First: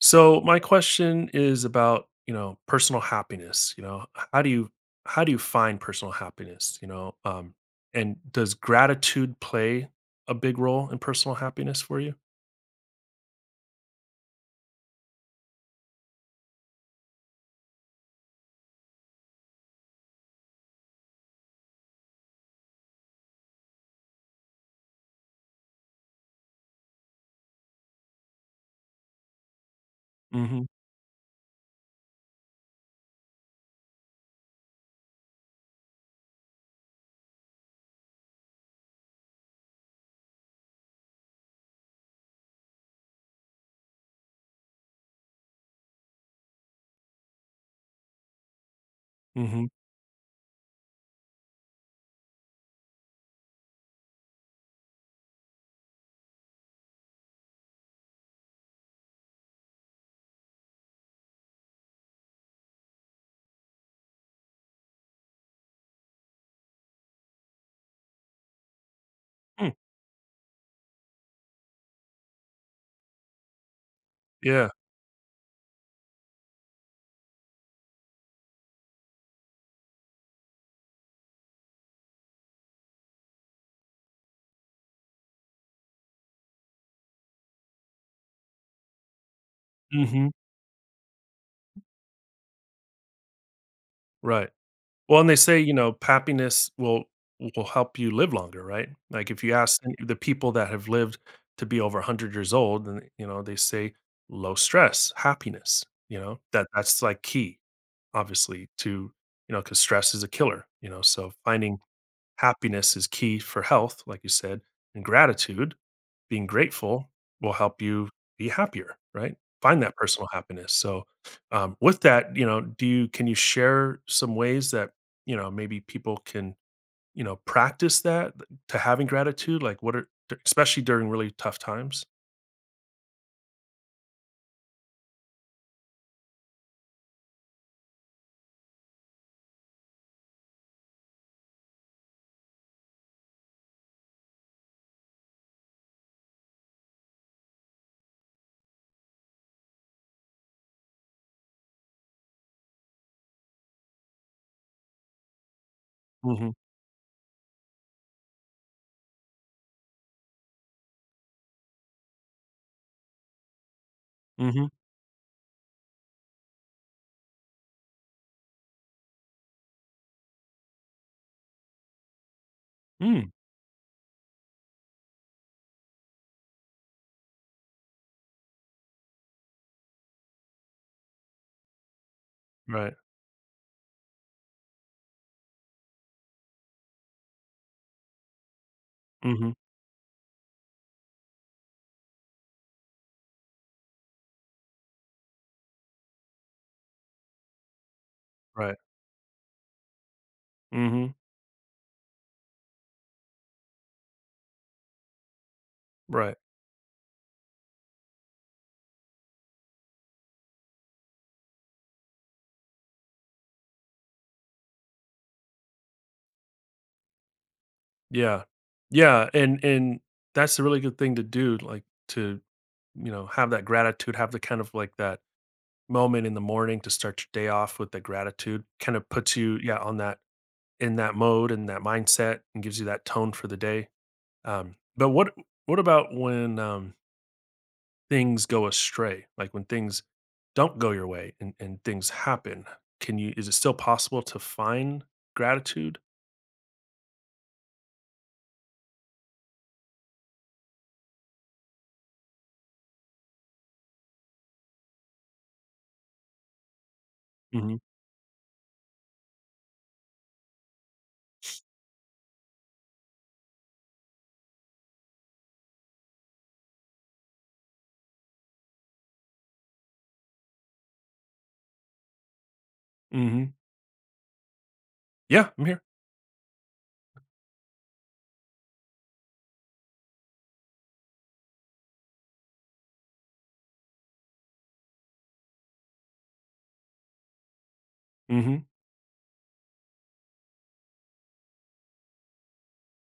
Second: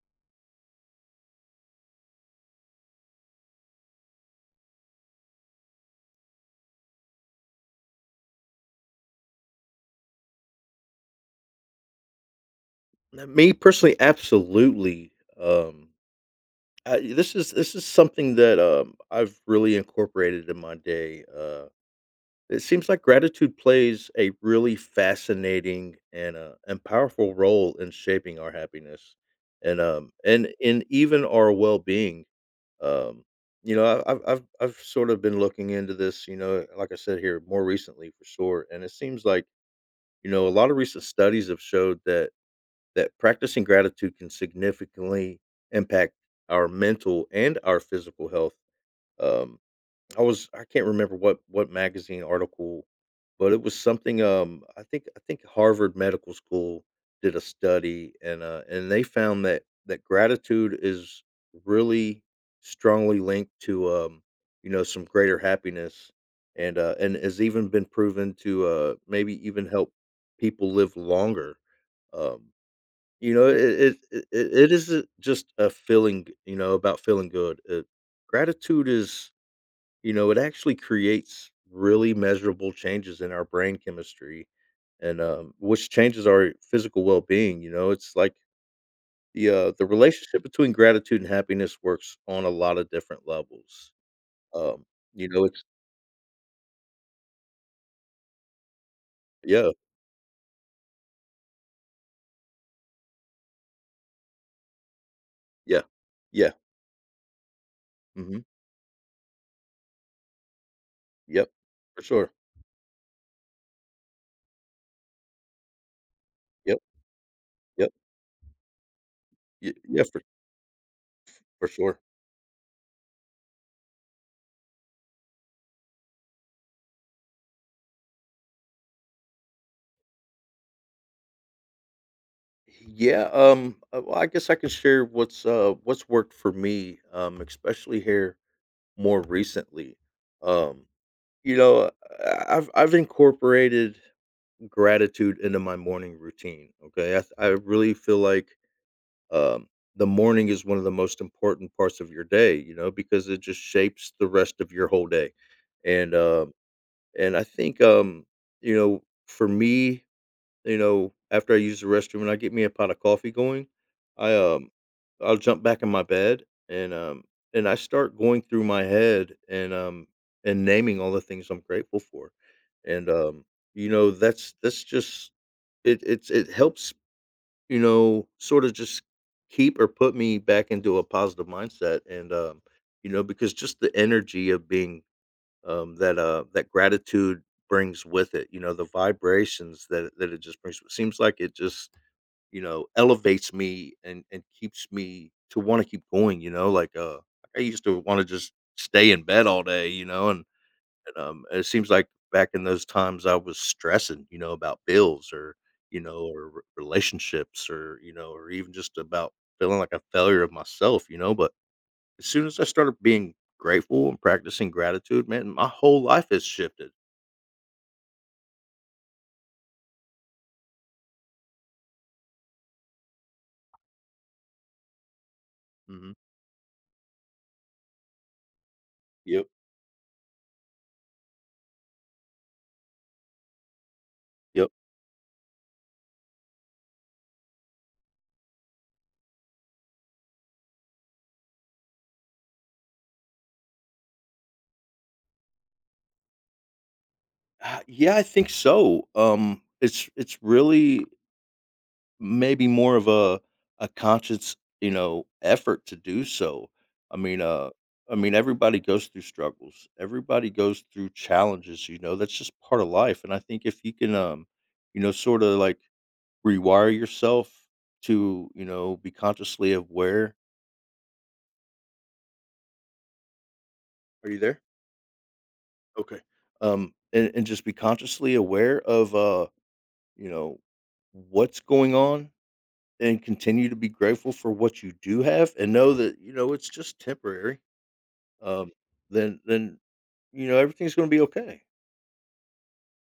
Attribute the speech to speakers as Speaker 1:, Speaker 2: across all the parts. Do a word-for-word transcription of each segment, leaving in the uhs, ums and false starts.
Speaker 1: So my question is about, you know, personal happiness, you know, how do you how do you find personal happiness, you know? Um and does gratitude play a big role in personal happiness for you?
Speaker 2: Now, me personally, absolutely. Um, I, this is this is something that um, I've really incorporated in my day. Uh, it seems like gratitude plays a really fascinating and uh, and powerful role in shaping our happiness, and um and
Speaker 1: Mhm.
Speaker 2: and even our well being. Um, you know, I- I've I've I've sort of been looking into this. You know, like I said here, more recently for sure, and it seems like you know a lot of recent studies have showed that that practicing gratitude can significantly impact our mental and our physical health. Um,
Speaker 1: Mhm.
Speaker 2: I was I can't remember what what magazine article, but it was something. Um, I think I think Harvard Medical School did a study, and uh, and they found that that gratitude is really strongly linked to um, you know some greater happiness, and uh, and has even been proven to uh, maybe even
Speaker 1: Mm,
Speaker 2: help people live longer. Um, you know, it it it it
Speaker 1: yeah.
Speaker 2: it isn't just a feeling, you know, about feeling good. Uh, gratitude is, you know, it actually creates really measurable changes in our brain chemistry and um, which changes our physical well-being, you know. It's like the uh, the
Speaker 1: Mhm.
Speaker 2: relationship between gratitude and happiness works on a lot of different levels.
Speaker 1: Right.
Speaker 2: Um,
Speaker 1: Well,
Speaker 2: you
Speaker 1: and they
Speaker 2: know,
Speaker 1: say,
Speaker 2: it's
Speaker 1: you know, happiness will will help you live longer, right? Like if you
Speaker 2: yeah,
Speaker 1: ask any- the people that have lived to be over a hundred years old, and you know, they say low stress,
Speaker 2: yeah.
Speaker 1: happiness, you know?
Speaker 2: Yeah.
Speaker 1: That that's like key.
Speaker 2: Mhm.
Speaker 1: Obviously, to you know, because stress is a killer, you know, so
Speaker 2: Yep.
Speaker 1: finding
Speaker 2: For sure.
Speaker 1: happiness is key for health, like you said, and gratitude, being
Speaker 2: Yep,
Speaker 1: grateful, will help
Speaker 2: yep.
Speaker 1: you be happier, right?
Speaker 2: Y
Speaker 1: Find that
Speaker 2: yeah, for
Speaker 1: personal happiness. So,
Speaker 2: for
Speaker 1: um,
Speaker 2: sure.
Speaker 1: with that, you know, do you— can you share some ways that, you know, maybe people can, you know, practice that, to having gratitude? Like, what are, especially during really tough times?
Speaker 2: Yeah, um, uh, well, I guess I can share what's uh what's worked for me, um, especially here more recently. Um, you know, I- I've I've incorporated gratitude into my morning routine. Okay, I I really feel like um the morning is one of the most important parts of your day. You know, because it just shapes the rest of your whole day, and
Speaker 1: Mm-hmm.
Speaker 2: um and I think um you know for me you know, after I use the restroom and I get me a pot of coffee going, I
Speaker 1: Mm-hmm.
Speaker 2: um I'll jump back in my bed and um and I start going through my head and um and naming all the things I'm grateful for. And
Speaker 1: Mm.
Speaker 2: um you know, that's that's just it it's it helps, you know, sort of just keep or put me back into a positive mindset and um
Speaker 1: Right.
Speaker 2: you know, because just the energy of being um, that uh that gratitude brings with it. You know, the
Speaker 1: Mm-hmm.
Speaker 2: vibrations that that it just brings. It seems like it just you know elevates me and and keeps me to want to keep going. You know, like uh, I used to want to just
Speaker 1: Right.
Speaker 2: stay in bed all day. You know, and,
Speaker 1: Mm-hmm.
Speaker 2: and um, it seems like back in those times I was stressing. You know, about bills or you know
Speaker 1: Right.
Speaker 2: or re- relationships or you know or even just about feeling like a failure of myself. You know, but as soon as I started being grateful and practicing gratitude, man, my whole life has shifted.
Speaker 1: Yeah. Yeah, and and that's a really good thing to do, like, to, you know, have that gratitude, have the kind of, like, that
Speaker 2: Mhm.
Speaker 1: moment in the morning to start your day off with the gratitude, kind of puts
Speaker 2: Yep.
Speaker 1: you, yeah, on that, in that mode and that mindset and gives you that tone for the day.
Speaker 2: Yep.
Speaker 1: Um, but what what about when, um, things go astray? Like, when things don't go your way and and things happen, can you— is it still possible to find gratitude?
Speaker 2: Uh, yeah, I think so. Um, it's it's really maybe more of a a conscious, you know, effort to do so. I mean, uh,
Speaker 1: Mhm.
Speaker 2: I mean, everybody goes through struggles. Everybody goes through challenges. You know, that's just part of life. And I think if you can, um, you know, sort of like rewire yourself to, you know, be consciously aware.
Speaker 1: Mhm.
Speaker 2: Are you there?
Speaker 1: Yeah, I'm here.
Speaker 2: Okay. Um, and, and just be consciously aware of, uh, you know, what's going on and continue to be grateful for what you do have and know that, you know, it's just temporary.
Speaker 1: Mhm.
Speaker 2: Um, then, then, you know, everything's going to be okay.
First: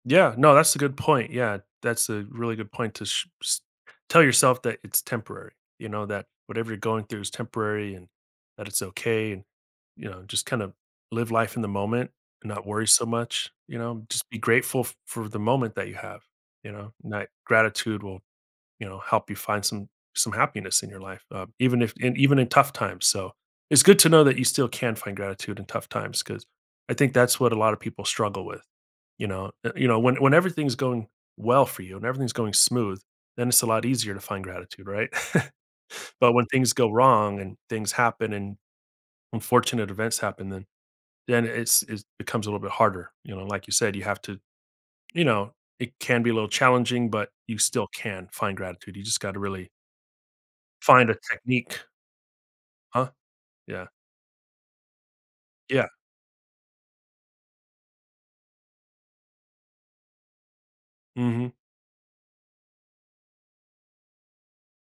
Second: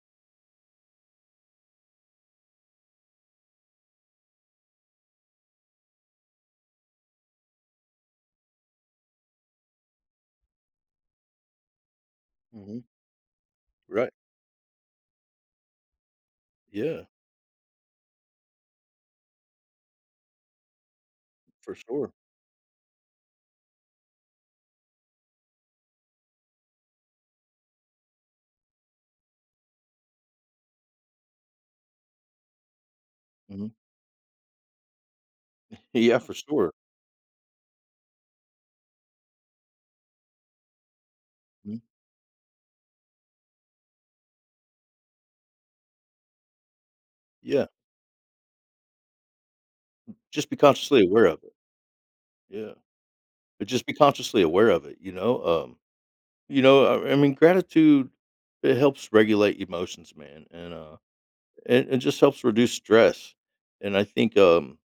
Speaker 1: Yeah, no, that's a good point. Yeah, that's a really good point to sh- s- tell yourself that it's temporary. You know, that whatever you're going through is temporary, and that it's okay. And you know, just kind of live life in the moment and not
Speaker 2: Hmm.
Speaker 1: worry so much. You know,
Speaker 2: Right.
Speaker 1: just be grateful f- for the moment that you have. You know,
Speaker 2: Yeah.
Speaker 1: and that gratitude will, you know, help you find some some happiness in your life, uh,
Speaker 2: For
Speaker 1: even if
Speaker 2: sure.
Speaker 1: and even in tough times. So it's good to know that you still can find gratitude in tough times, because I think that's what a lot of people struggle with. You know, Uh, you know, when when everything's going well for you and everything's going smooth, then it's a
Speaker 2: Hmm.
Speaker 1: lot easier to find gratitude, right?
Speaker 2: Yeah.
Speaker 1: But
Speaker 2: For
Speaker 1: when
Speaker 2: sure.
Speaker 1: things go wrong and things happen and unfortunate events happen, then then
Speaker 2: Mhm.
Speaker 1: it's— it becomes a little bit harder. You know, like you said, you have to, you know, it can be a little challenging, but you
Speaker 2: Yeah.
Speaker 1: still can find gratitude. You just got to really
Speaker 2: Just be consciously
Speaker 1: find a
Speaker 2: aware of it.
Speaker 1: technique.
Speaker 2: Yeah.
Speaker 1: Huh?
Speaker 2: But just
Speaker 1: Yeah.
Speaker 2: be consciously aware of it, you know? Um,
Speaker 1: Yeah.
Speaker 2: you know, I, I mean, gratitude, it helps regulate emotions, man. And, uh,
Speaker 1: Mhm.
Speaker 2: And it just helps reduce stress, and I think, um,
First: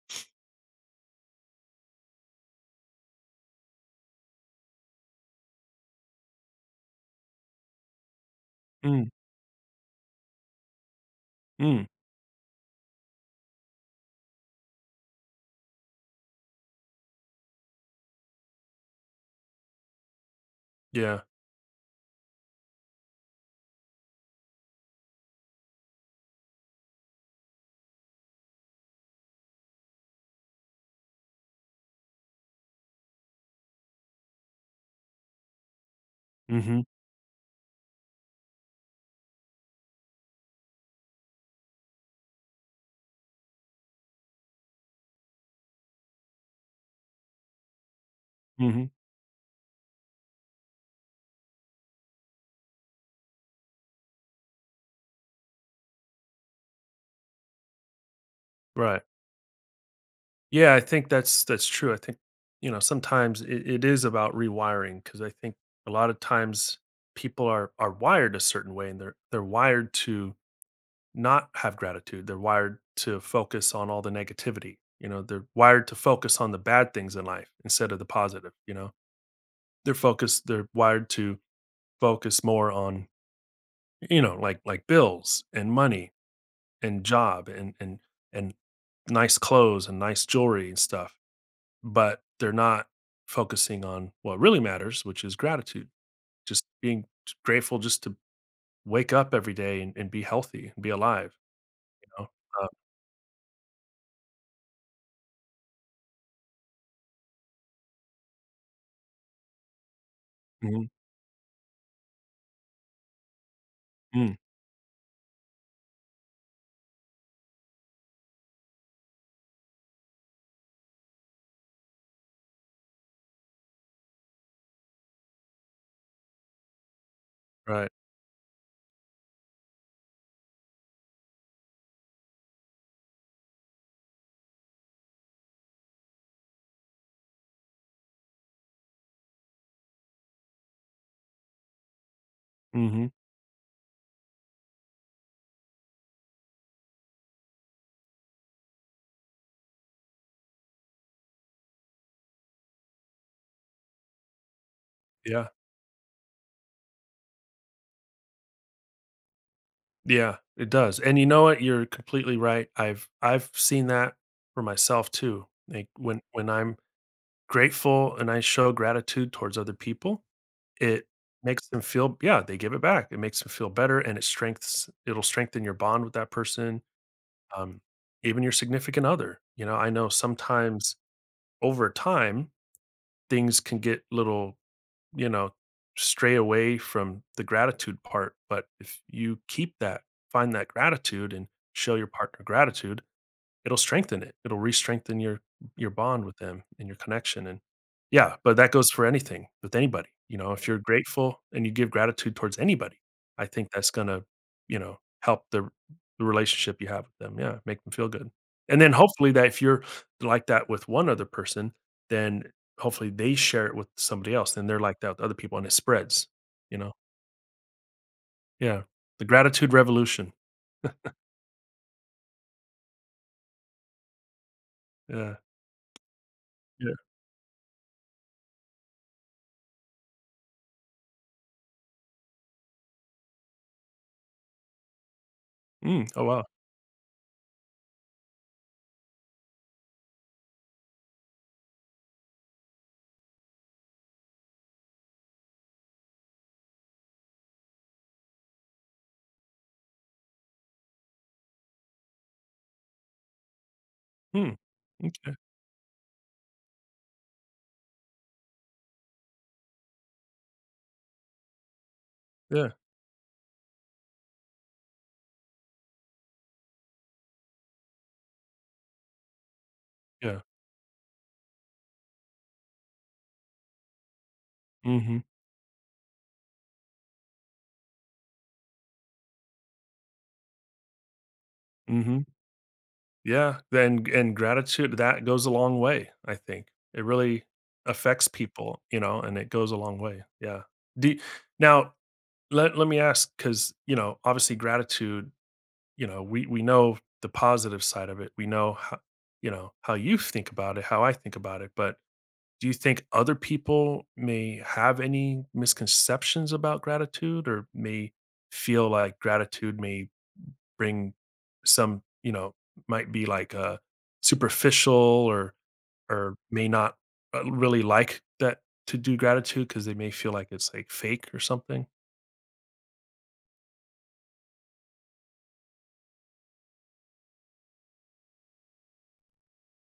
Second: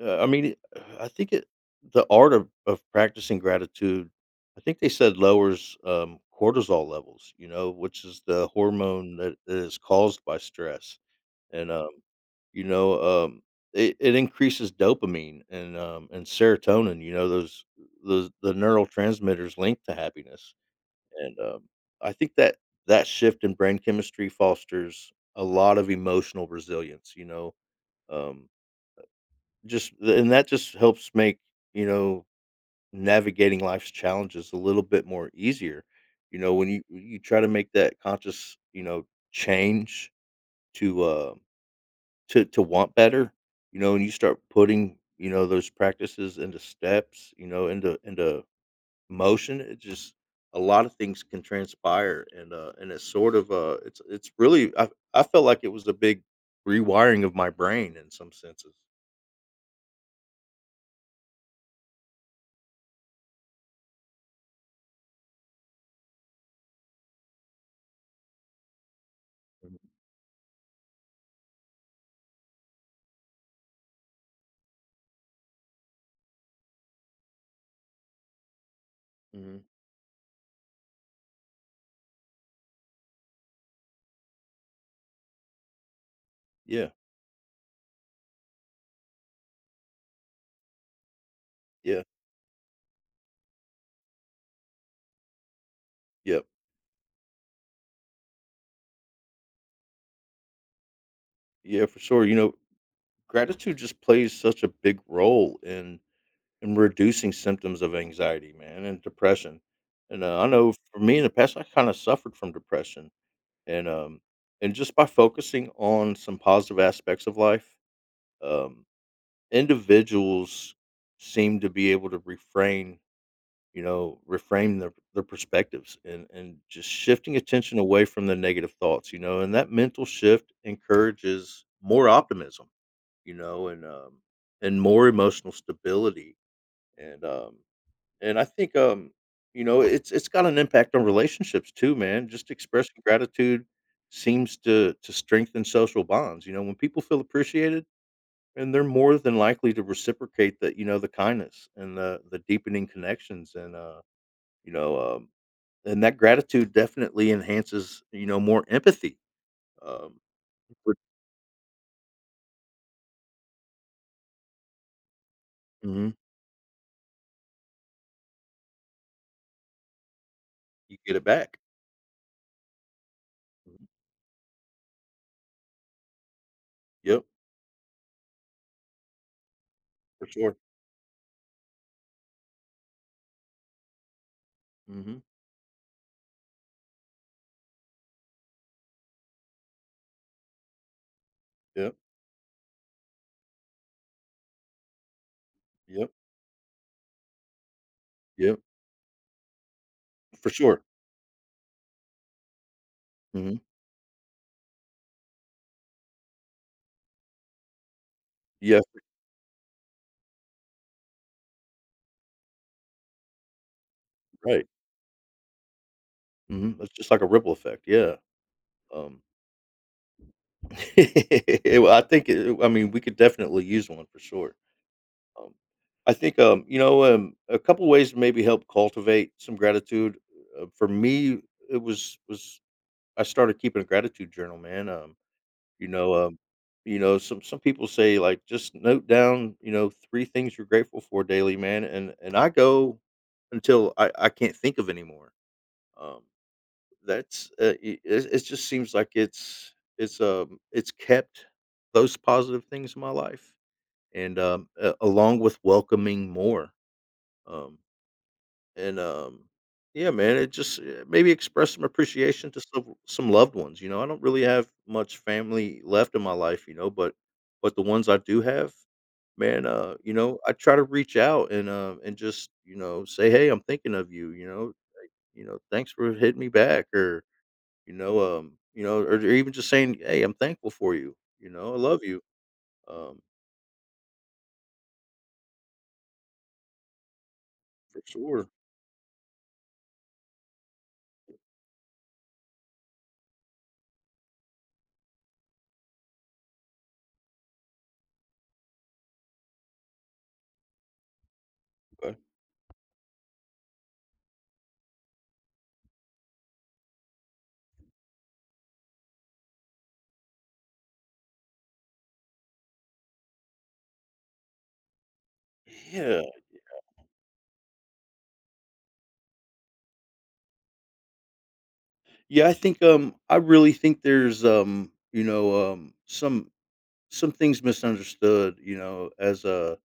Speaker 2: uh, I mean, I think it the art of of practicing gratitude, I think they said lowers, um, cortisol levels, you know, which is the
Speaker 1: Mm.
Speaker 2: hormone that is caused by stress, and,
Speaker 1: Mm.
Speaker 2: um, you know, um, it it increases dopamine and, um, and serotonin, you know, those those the neurotransmitters linked to happiness.
Speaker 1: Yeah.
Speaker 2: And, um, I think that that shift in brain chemistry fosters a lot of emotional resilience, you know, um, just and that just helps make, you know, navigating life's challenges a little bit more easier. You know, when you
Speaker 1: Mhm.
Speaker 2: you try to make that conscious, you know, change to uh, to to want better, you know, and you start putting, you know, those practices into steps, you know, into into
Speaker 1: Mhm.
Speaker 2: motion. It just a lot of things can transpire, and uh, and it's sort of uh, it's it's really I I felt like it was a big rewiring of my brain in some senses.
Speaker 1: Right. Yeah, I think that's that's true. I think, you know, sometimes it it is about rewiring, because I think a lot of times people are are wired a certain way and they're they're wired to not have gratitude. They're wired to focus on all the negativity, you know, they're wired to focus on the bad things in life instead of the positive, you know?
Speaker 2: Hmm.
Speaker 1: They're focused they're wired to focus more on, you know, like like bills and money
Speaker 2: Yeah,
Speaker 1: and job and and and nice clothes and nice jewelry and stuff,
Speaker 2: yeah,
Speaker 1: but they're not focusing on what really matters, which is gratitude.
Speaker 2: yeah,
Speaker 1: Just being grateful just to wake up every day and, and be healthy and be alive.
Speaker 2: yeah, for
Speaker 1: You
Speaker 2: sure.
Speaker 1: know?
Speaker 2: You know,
Speaker 1: Uh,
Speaker 2: gratitude just plays such a big role in in reducing symptoms of anxiety, man, and depression. And uh, I know
Speaker 1: mhm,
Speaker 2: for me in the past, I kind of suffered from depression, and um,
Speaker 1: mm,
Speaker 2: and just by focusing on some positive aspects of life, um, individuals seem to be able to refrain, you know, reframe their their perspectives and and just shifting attention
Speaker 1: right.
Speaker 2: away from the negative thoughts, you know, and that mental shift encourages more optimism, you know, and um and more emotional stability and um and I think um you know, it's it's got an impact on relationships too, man. Just expressing
Speaker 1: Hmm.
Speaker 2: gratitude seems to to strengthen social bonds. You know, when people feel appreciated, and they're more than likely to reciprocate that you know, the kindness and the the deepening connections and, uh, you know, um,
Speaker 1: Yeah.
Speaker 2: and that gratitude definitely enhances, you know, more empathy, um,
Speaker 1: Yeah, it
Speaker 2: but
Speaker 1: does. And you know what? You're completely right. I've I've seen that for myself too. Like,
Speaker 2: Mhm.
Speaker 1: when when I'm grateful and I show gratitude towards other people,
Speaker 2: You
Speaker 1: it
Speaker 2: get it back.
Speaker 1: makes them feel— yeah, they give it back. It makes them feel
Speaker 2: Mhm.
Speaker 1: better, and it strengthens. It'll strengthen your bond with that person,
Speaker 2: Yep,
Speaker 1: um, even your significant other. You know, I know
Speaker 2: for sure.
Speaker 1: sometimes over time, things can get little,
Speaker 2: Mhm.
Speaker 1: you know, stray away from the gratitude part, but if you keep that, find that gratitude and show
Speaker 2: Yep,
Speaker 1: your partner gratitude, it'll strengthen it. It'll re-strengthen your your
Speaker 2: yep,
Speaker 1: bond with them and your connection. And yeah, but
Speaker 2: yep,
Speaker 1: that goes for anything with anybody. You
Speaker 2: for
Speaker 1: know, if you're
Speaker 2: sure.
Speaker 1: grateful and you give gratitude towards anybody, I
Speaker 2: Mhm.
Speaker 1: think that's gonna, you know, help the the relationship you have with them. Yeah, make them feel good. And
Speaker 2: Yes,
Speaker 1: then hopefully, that if you're like that with one other person, then hopefully they share it with somebody else. Then
Speaker 2: right.
Speaker 1: they're like that with other people, and it spreads, you
Speaker 2: Mhm.
Speaker 1: know?
Speaker 2: That's just like a ripple effect, yeah,
Speaker 1: Yeah.
Speaker 2: um,
Speaker 1: The gratitude revolution.
Speaker 2: I think it I mean, we could definitely use one for sure.
Speaker 1: Yeah.
Speaker 2: Um, I think, um, you
Speaker 1: Yeah.
Speaker 2: know, um, a couple ways to maybe help cultivate some gratitude. Uh, for me, it was was I started keeping a gratitude journal, man. Um, you
Speaker 1: Mm,
Speaker 2: know,
Speaker 1: oh
Speaker 2: um,
Speaker 1: wow.
Speaker 2: you know, some some people say like just note down, you know, three things you're grateful for daily, man. And and I go until I I can't think of anymore. Um, that's uh, it, it it just seems like it's it's um it's kept those positive things in my life and
Speaker 1: Mm,
Speaker 2: um, uh,
Speaker 1: okay.
Speaker 2: along with welcoming more um, and, um, yeah, man, it just eh, maybe express some appreciation to
Speaker 1: Yeah.
Speaker 2: some some loved ones, you know? I don't really have much family left in my life, you know, but but the ones I do have, man, uh, you know,
Speaker 1: Yeah.
Speaker 2: I try to reach out and, uh, and just, you know, say, "Hey, I'm thinking of you," you know?
Speaker 1: Hmm.
Speaker 2: You know, "Thanks for hitting me back," or, you know, um, you know, or or even just saying, "Hey, I'm thankful for you," you know? "I love you."
Speaker 1: Mhm.
Speaker 2: Um,
Speaker 1: Yeah, then and gratitude, that goes a long way, I think. It really
Speaker 2: for
Speaker 1: affects
Speaker 2: sure,
Speaker 1: people, you know, and it goes a long way. Yeah. Do— now, let let me ask, because you know, obviously gratitude, you know, we we know the positive side of it. We know how, you know, how you think about it, how I think about it, but
Speaker 2: okay.
Speaker 1: do you think other people may have any misconceptions about gratitude, or may feel like gratitude may bring some, you know, might be like uh, superficial, or
Speaker 2: Yeah.
Speaker 1: or may not uh, really like that to do gratitude because they may feel like it's like fake or something.
Speaker 2: Yeah, I think, um, I really think there's, um, you know, um, some some things misunderstood, you know, as a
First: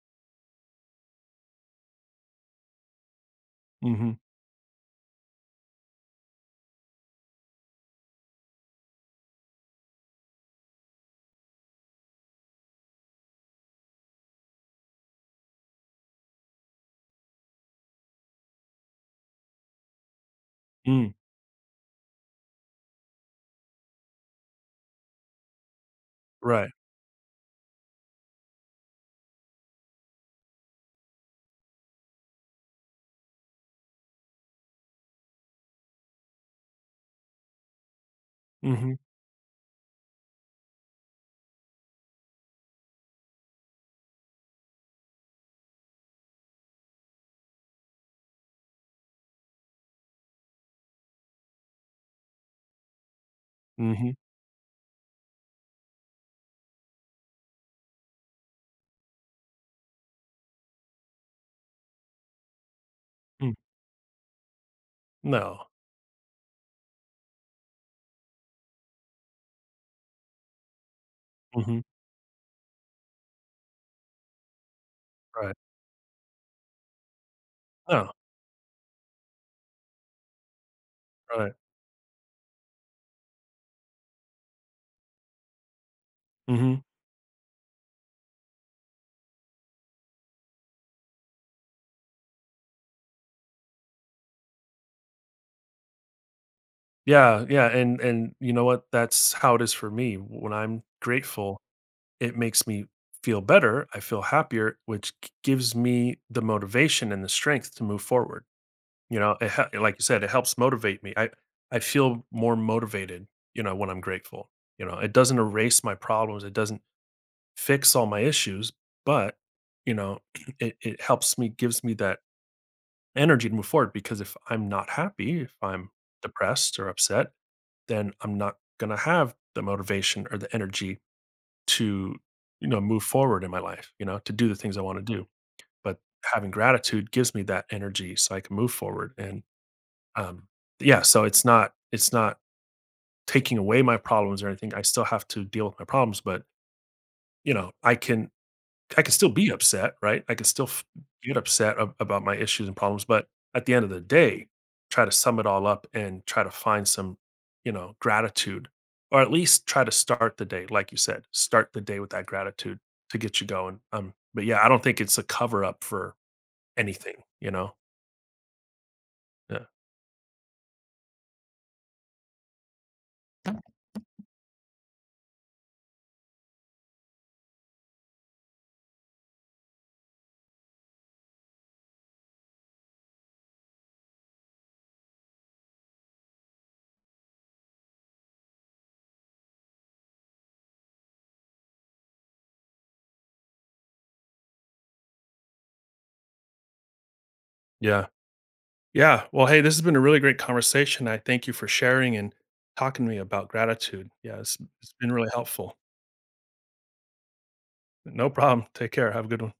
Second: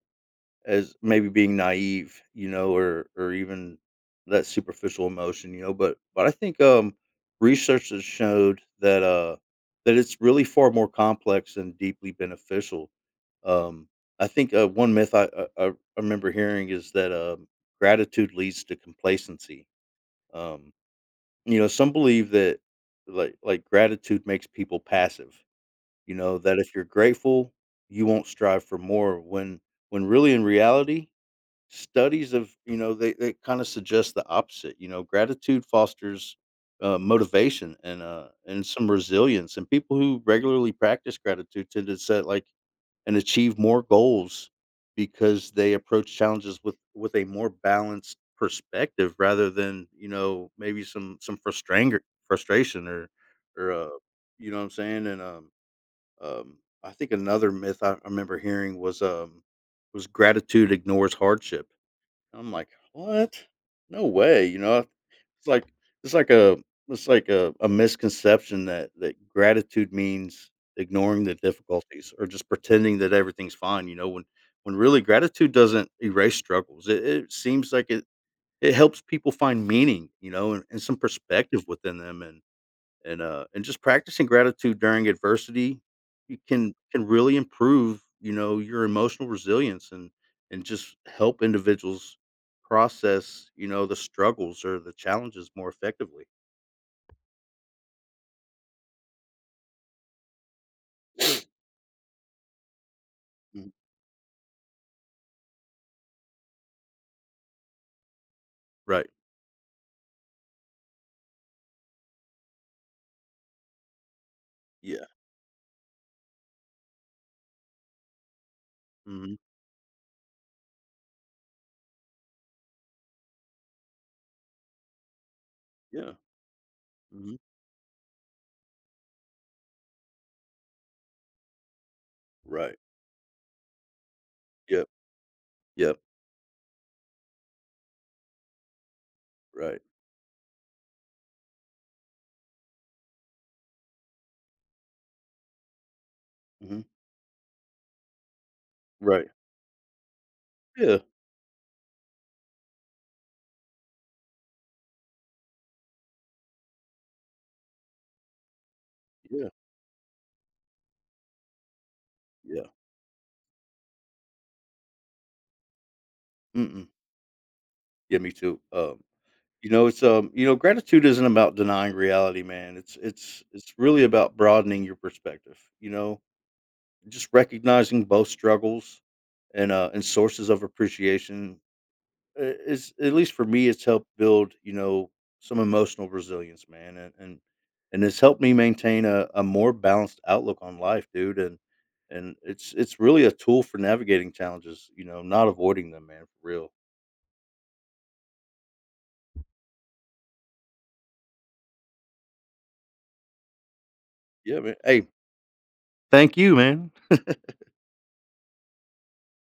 Speaker 2: as maybe being naive, you know, or or even
Speaker 1: Hmm.
Speaker 2: that superficial emotion, you know, but but I think, um, research has showed that, uh, that it's really far more complex and deeply beneficial. Um, I think, uh, one myth I I I remember hearing is that, um, gratitude leads to complacency. Um,
Speaker 1: Mm,
Speaker 2: you know, some believe that like like gratitude makes people passive, you know, that
Speaker 1: right.
Speaker 2: if you're grateful, you won't strive for more when when really in reality, studies of, you know, they, they kind of suggest the opposite. You know, gratitude fosters uh, motivation and uh and some
Speaker 1: Hmm.
Speaker 2: resilience. And people who regularly practice gratitude tend to set like and achieve more goals because they approach challenges with with a more balanced perspective rather than you know maybe some some frustranger frustration or or uh
Speaker 1: Hmm.
Speaker 2: you know what I'm saying and um um I think another myth I remember hearing was um was gratitude ignores hardship. I'm like, "What?
Speaker 1: Mm,
Speaker 2: No way," you know? It's like
Speaker 1: no.
Speaker 2: it's like a it's like a a misconception that that gratitude means ignoring the
Speaker 1: Hmm.
Speaker 2: difficulties or just pretending that everything's fine, you know, when when really gratitude
Speaker 1: Right.
Speaker 2: doesn't erase struggles. It, it seems like it
Speaker 1: No.
Speaker 2: it helps people find meaning, you know, and, and some
Speaker 1: Right.
Speaker 2: perspective within them and and, uh, and just practicing gratitude during adversity, you can
Speaker 1: Hmm.
Speaker 2: can really improve, you know, your emotional resilience and and just help individuals process, you know, the struggles or the challenges more effectively.
Speaker 1: Yeah. Yeah. And and you know what? That's how it is for me. When I'm grateful, it makes me feel
Speaker 2: Mhm.
Speaker 1: better. I feel happier, which g- gives me the motivation and the strength to move forward.
Speaker 2: Right.
Speaker 1: You know, it hel like you said, it helps motivate me. I I feel more motivated, you know, when I'm grateful. You know,
Speaker 2: Yeah.
Speaker 1: it doesn't erase my problems, it doesn't fix all my issues,
Speaker 2: Mhm.
Speaker 1: but, you know, it it helps me, gives me that energy to move forward, because if I'm not happy, if I'm
Speaker 2: Yeah.
Speaker 1: depressed or upset,
Speaker 2: Mhm.
Speaker 1: then I'm not gonna have the motivation or the energy to, you
Speaker 2: Right.
Speaker 1: know, move forward in my life, you know, to do the things I
Speaker 2: Yep.
Speaker 1: wanna do.
Speaker 2: Yep.
Speaker 1: But having gratitude gives me that energy so I can move forward. And
Speaker 2: Right.
Speaker 1: um, yeah, so it's not it's not taking away my problems or anything. I still have to deal with my problems, but
Speaker 2: Mhm.
Speaker 1: you know, I can I can
Speaker 2: Right.
Speaker 1: still be upset, right? I can still f-
Speaker 2: Yeah.
Speaker 1: get upset ab- about my issues and problems, but at the end of the day, try to sum it all up and try to find some, you know, gratitude, or at
Speaker 2: Yeah.
Speaker 1: least try to start the day, like you said, start the day with that
Speaker 2: Yeah.
Speaker 1: gratitude to get you going. Um, but yeah, I don't think it's a cover up for
Speaker 2: Mm-mm.
Speaker 1: anything, you know.
Speaker 2: Yeah. Me too. Um,
Speaker 1: Yeah.
Speaker 2: you know, it's um, you know, gratitude isn't about denying reality, man. It's it's it's really about broadening your perspective. You know, just recognizing both struggles and, uh, and sources of appreciation i- is, at least for me, it's helped build, you know, some emotional resilience, man. And, and, and it's helped me maintain a, a more balanced outlook on life, dude. And, and it's, it's really a tool for navigating challenges, you know, not avoiding them, man, for real.
Speaker 1: Yeah. Yeah. Well, hey, this has been a really great conversation. I thank you for sharing and talking to me about gratitude. Yeah, it's,
Speaker 2: Yeah, man.
Speaker 1: it's
Speaker 2: Hey,
Speaker 1: been really helpful.
Speaker 2: thank you, man.
Speaker 1: No problem. Take care. Have a good one.